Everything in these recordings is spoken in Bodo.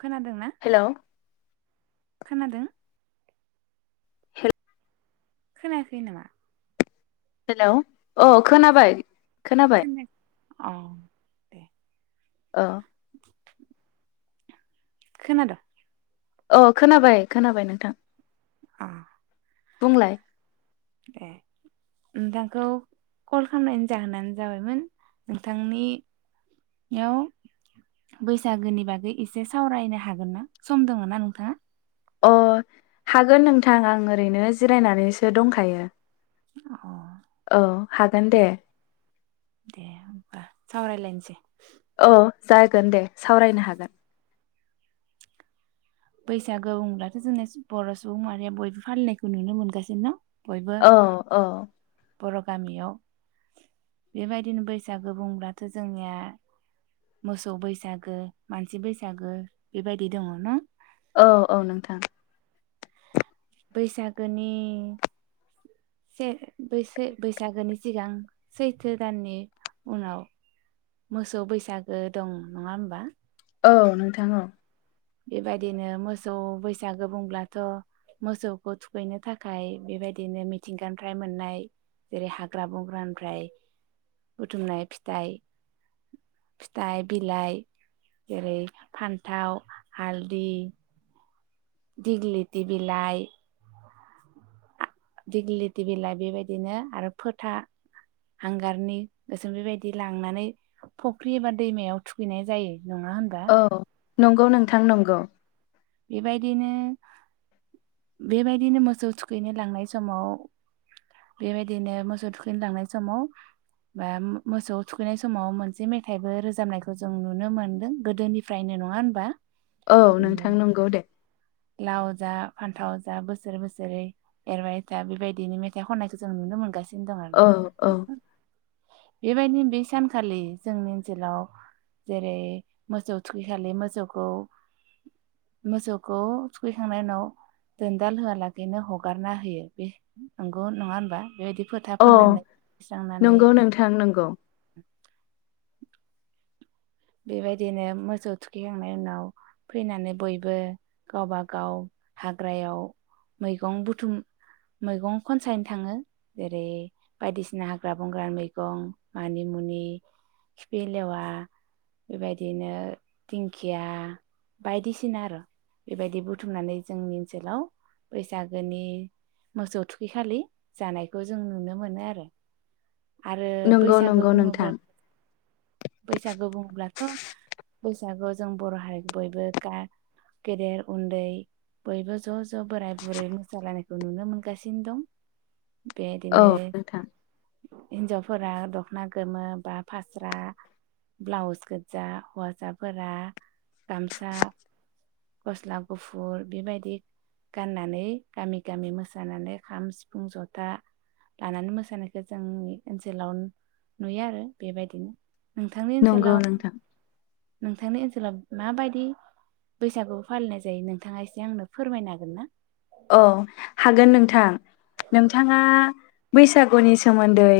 खोनादों ना? हेलौ खोनादों [unintelligible] खोनायाखै नामा? हेल' अ खोनाबाय। खोनाबाय खोनायाख औ दे ओ खोनादो अ खोनाबाय खोनाबाय नोंथां। अ बुंंलाय ए नोंथांखौ कल खालामनायनि जाहोनानो जाबायमोन नोंथांनि याव बैसागोनि बागै एसे सावरायनो हागोन ना सम दङ ना नोंथाङा? अ हागोन नोंथां आं ओरैनो जिरायनानैसो दंखायो। औ अह हागोन दे। दे होमबा सावरायलायनोसै। औ जागोन दे सावरायनो हागोन। बैसागु बुंब्लाथ' जोंना बर' सुबुं माहारिया बयबो फालिनायखौ नुनो मोनगासिनो न? बयबो औ औ बर' गामियाव बेबायदिनो बैसागो बुंब्लाथ' जोंनिया मोसौ बैसागो मानसि बैसागो बेबायदि दङ। औ औ नोंथां बैसागोनि बे बेसे बैसागोनि सिगां सैथो दाननि उनाव मोसौ बैसागो दं नङा होमबा? औ नोंथां औ। बेबायदिनो मोसौ बैसागो बुंब्लाथ' मोसौखौ थुखैनो थाखाय बेबायदिनो मिथिंगानिफ्राय मोननाय जेरै हाग्रा बंग्रानिफ्राय बुथुमनाय फिथाइ फिथाइ बिलाइ जेरै फानथाव हालदि दिगलिथि बिलाइ दिग्लिलिथि बिलाइ बेबायदिनो आरो फोथा हांगारनि गोसोम बेबायदि लांनानै फख्रि एबा दैमायाव थुखैनाय जायो। नङा होनबा औ नंगौ नोंथां नंगौ। बेबायदिनो बेबायदिनो मोसौ थुखैनो लांनाय समाव बेबायदिनो मोसौ थुखैनो लांनाय समाव बा म मोसौ थुखैनाय समाव मोनसे मेथाइबो रोजाबनायखौ जों नुनो मोनदों। गोदोनिफ्रायनो नङा होनबा? औ बिदिनो नोंथां नंगौ। दे लाव जा फान्थाव जा बोसोर बोसोरै एरबाय था बेबायदिनो मेथाइ खननायखौ जों नुनो मोनगासिनो। बिदिनो दं औ औ आरोना बेबायदिनो बै सानखालि जोंनि ओनसोलाव जेरै मोसौ थुखैखालि मोसौखौ मोसौखौ थुखैखांनायनि उनाव दोनदाल होआलाखैनो हगारना होयो बे नंगौ नङा होनबा बेबायदि फोथा अ फोननानै स्रांनानै नंगौ नोंथां नंगौ। बेबायदिनो मोसौ थुखैखांनायनि उनाव फैनानै बयबो गावबा गाव हाग्रायाव मैगं बुथुम मैगं खनसायनो थाङो जेरै बायदिसिना हाग्रा बंग्राानि मैगं मानि मुनि खिफि लेवा बेबायदिनो दिंखिया बायदिसिना आरो बेबायदि बुथुमनानै जोंनि ओनसोलाव बैसागोनि मोसौ थुखै खालि जानायखौ जों नुनो मोनो आरो। आरो नंगौ बैसागो नंगौ नोंथां बुङोब्ला बैसागो बुं अब्लाथ' बैसागुआव जों बर' हारिखौ बयबो गा गेदेर उन्दै बयबो ज' ज' बोराय बुरै मोसालायनायखौ नुनो मोनगासिनो दं औ बेदिनो नोंथां हिनजावफोरा दख'ना गोमो बा फास्रा ब्लाउस गोजा हौवासाफोरा गामसा गस्ला गुफुर बेबायदि गाननानै गामि गामि मोसानानै खाम सिफुं जथा लानानै मोसानायखौ जोंनि ओनसोलाव नुयो आरो बेबायदिनो नोंथांनि नंगौ ओनसोलाव नोंथां नोंथांनि ओनसोल फोलाब माबायदि बैसागु फालिनाय जायो नोंथाङा एसे आंनो फोरमायनो हागोन ना औ हागोन नोंथां नोंथां नोंथाङा बैसागुनि सोमोन्दै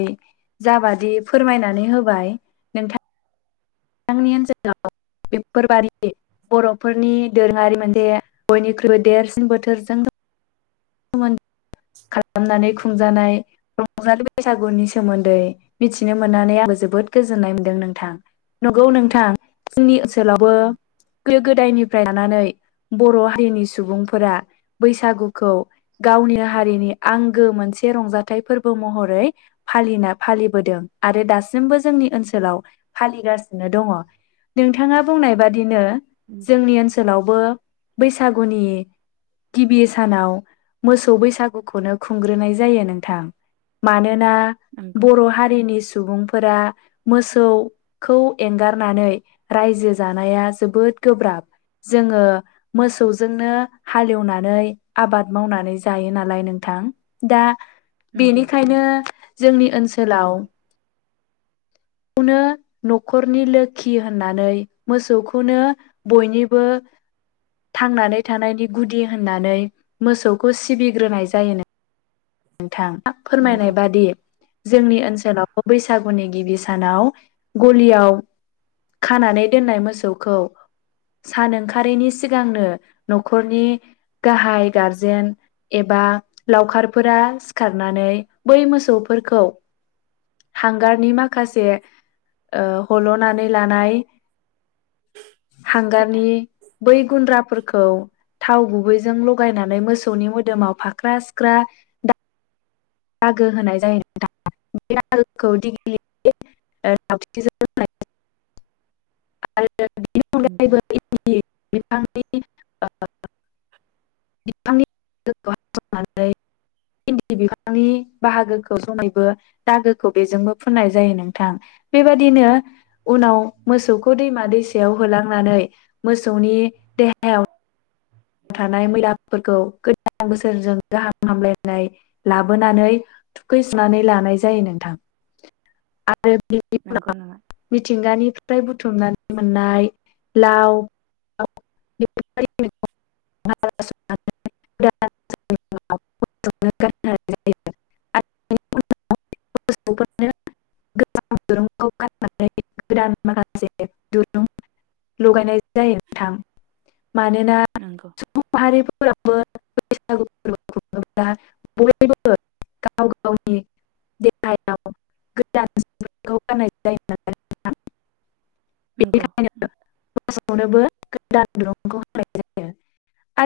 जाबादि फोरमायनानै होबाय नोंथां नोंथांनि ओनसोलाव बेफोरबादि बर'फोरनि दोरोङारि मोनसे बयनिख्रुइबो देरसिन बोथोरजों सोमोन खालामनानै खुंजानाय रंजालि बैसागुनि सोमोन्दै मिथिनो मोननानै आंबो जोबोद गोजोननाय मोनदों नोंथां नंगौ नोंथां जोंनि ओनसोलावबो नंगौ गोदो गोदायनिफ्राय लानानै बर' हारिनि सुबुंफोरा बैसागुखौ गावनि हारिनि आंगो मोनसे रंजाथाइ फोरबो महरै फालिना फालिबोदों आरो दासिमबो जोंनि ओनसोलाव फालिगासिनो दङ नोंथाङा बुंनाय बादिनो जोंनि ओनसोलाव बो बैसागुनि गिबि सानाव स बैसागुखौनो खुंग्रोनाय जायो नोंथां। मानोना नंगौ बर' हारिनि सुबुं फोरा मोसौखौ एंगारनानै रायजो जानाया जोबोद गोब्राब जोङो मोसौजोंनो हालेवनानै आबाद मावनानै जायो नालाय नोंथां दा नंगौ बेनिखायनो जोंनि ओनसोलाव खौनो न'खरनि लोखि होननानै मोसौखौनो बयनिबो थांनानै थानायनि गुदि होननानै मोसौखौ सिबिग्रोनाय जायोनो नोंथां आ फोरमायनाय नंगौ बादि जोंनि ओनसोलाव बैसागुनि गिबि सानाव गलियाव खानानै दोननाय मोसौखौ सान ओंखारैनि सिगांनो न'खरनि गाहाय गारजेन एबा लावखार फोरा सिखारनानै बै मोसौफोरखौ हांगारनि माखासे हल'नानै लानाय खोथा हांगारनि बै गुन्द्राफोरखौ थाव गुबैजों लगायनानै मोसौनि मोदोमाव फाख्रा सिख्रा दा दागो होनाय जायो नोंथां [unintelligible] बिनि नंगौ अगायैबो [unintelligible] [unintelligible] नि बाहागोखौ समैबो दागोखौ बेजोंबो फुननाय जायो नोंथां बेबायदिनो उनाव मोसौखौ दैमा दैसायाव होलांनानै मोसौनि देहायाव थानाय मैलाफोरखौ गोद दान बोसोरजों गाहाम हामलायनाय लाबोनानै थुखैसुनानै लानाय जायो नोंथां। आरो बिनि नंगौ उनाव नङा मिथिंगानि फ्राय बुथुमनानै मोननाय लाव [unintelligible] गोदान माखासे दुरुं लगायनाय जायो नोंथां मानोना नंगौ [unintelligible] [inaudible] नंगौ बेनिखायनो मोसौनोबो [unintelligible]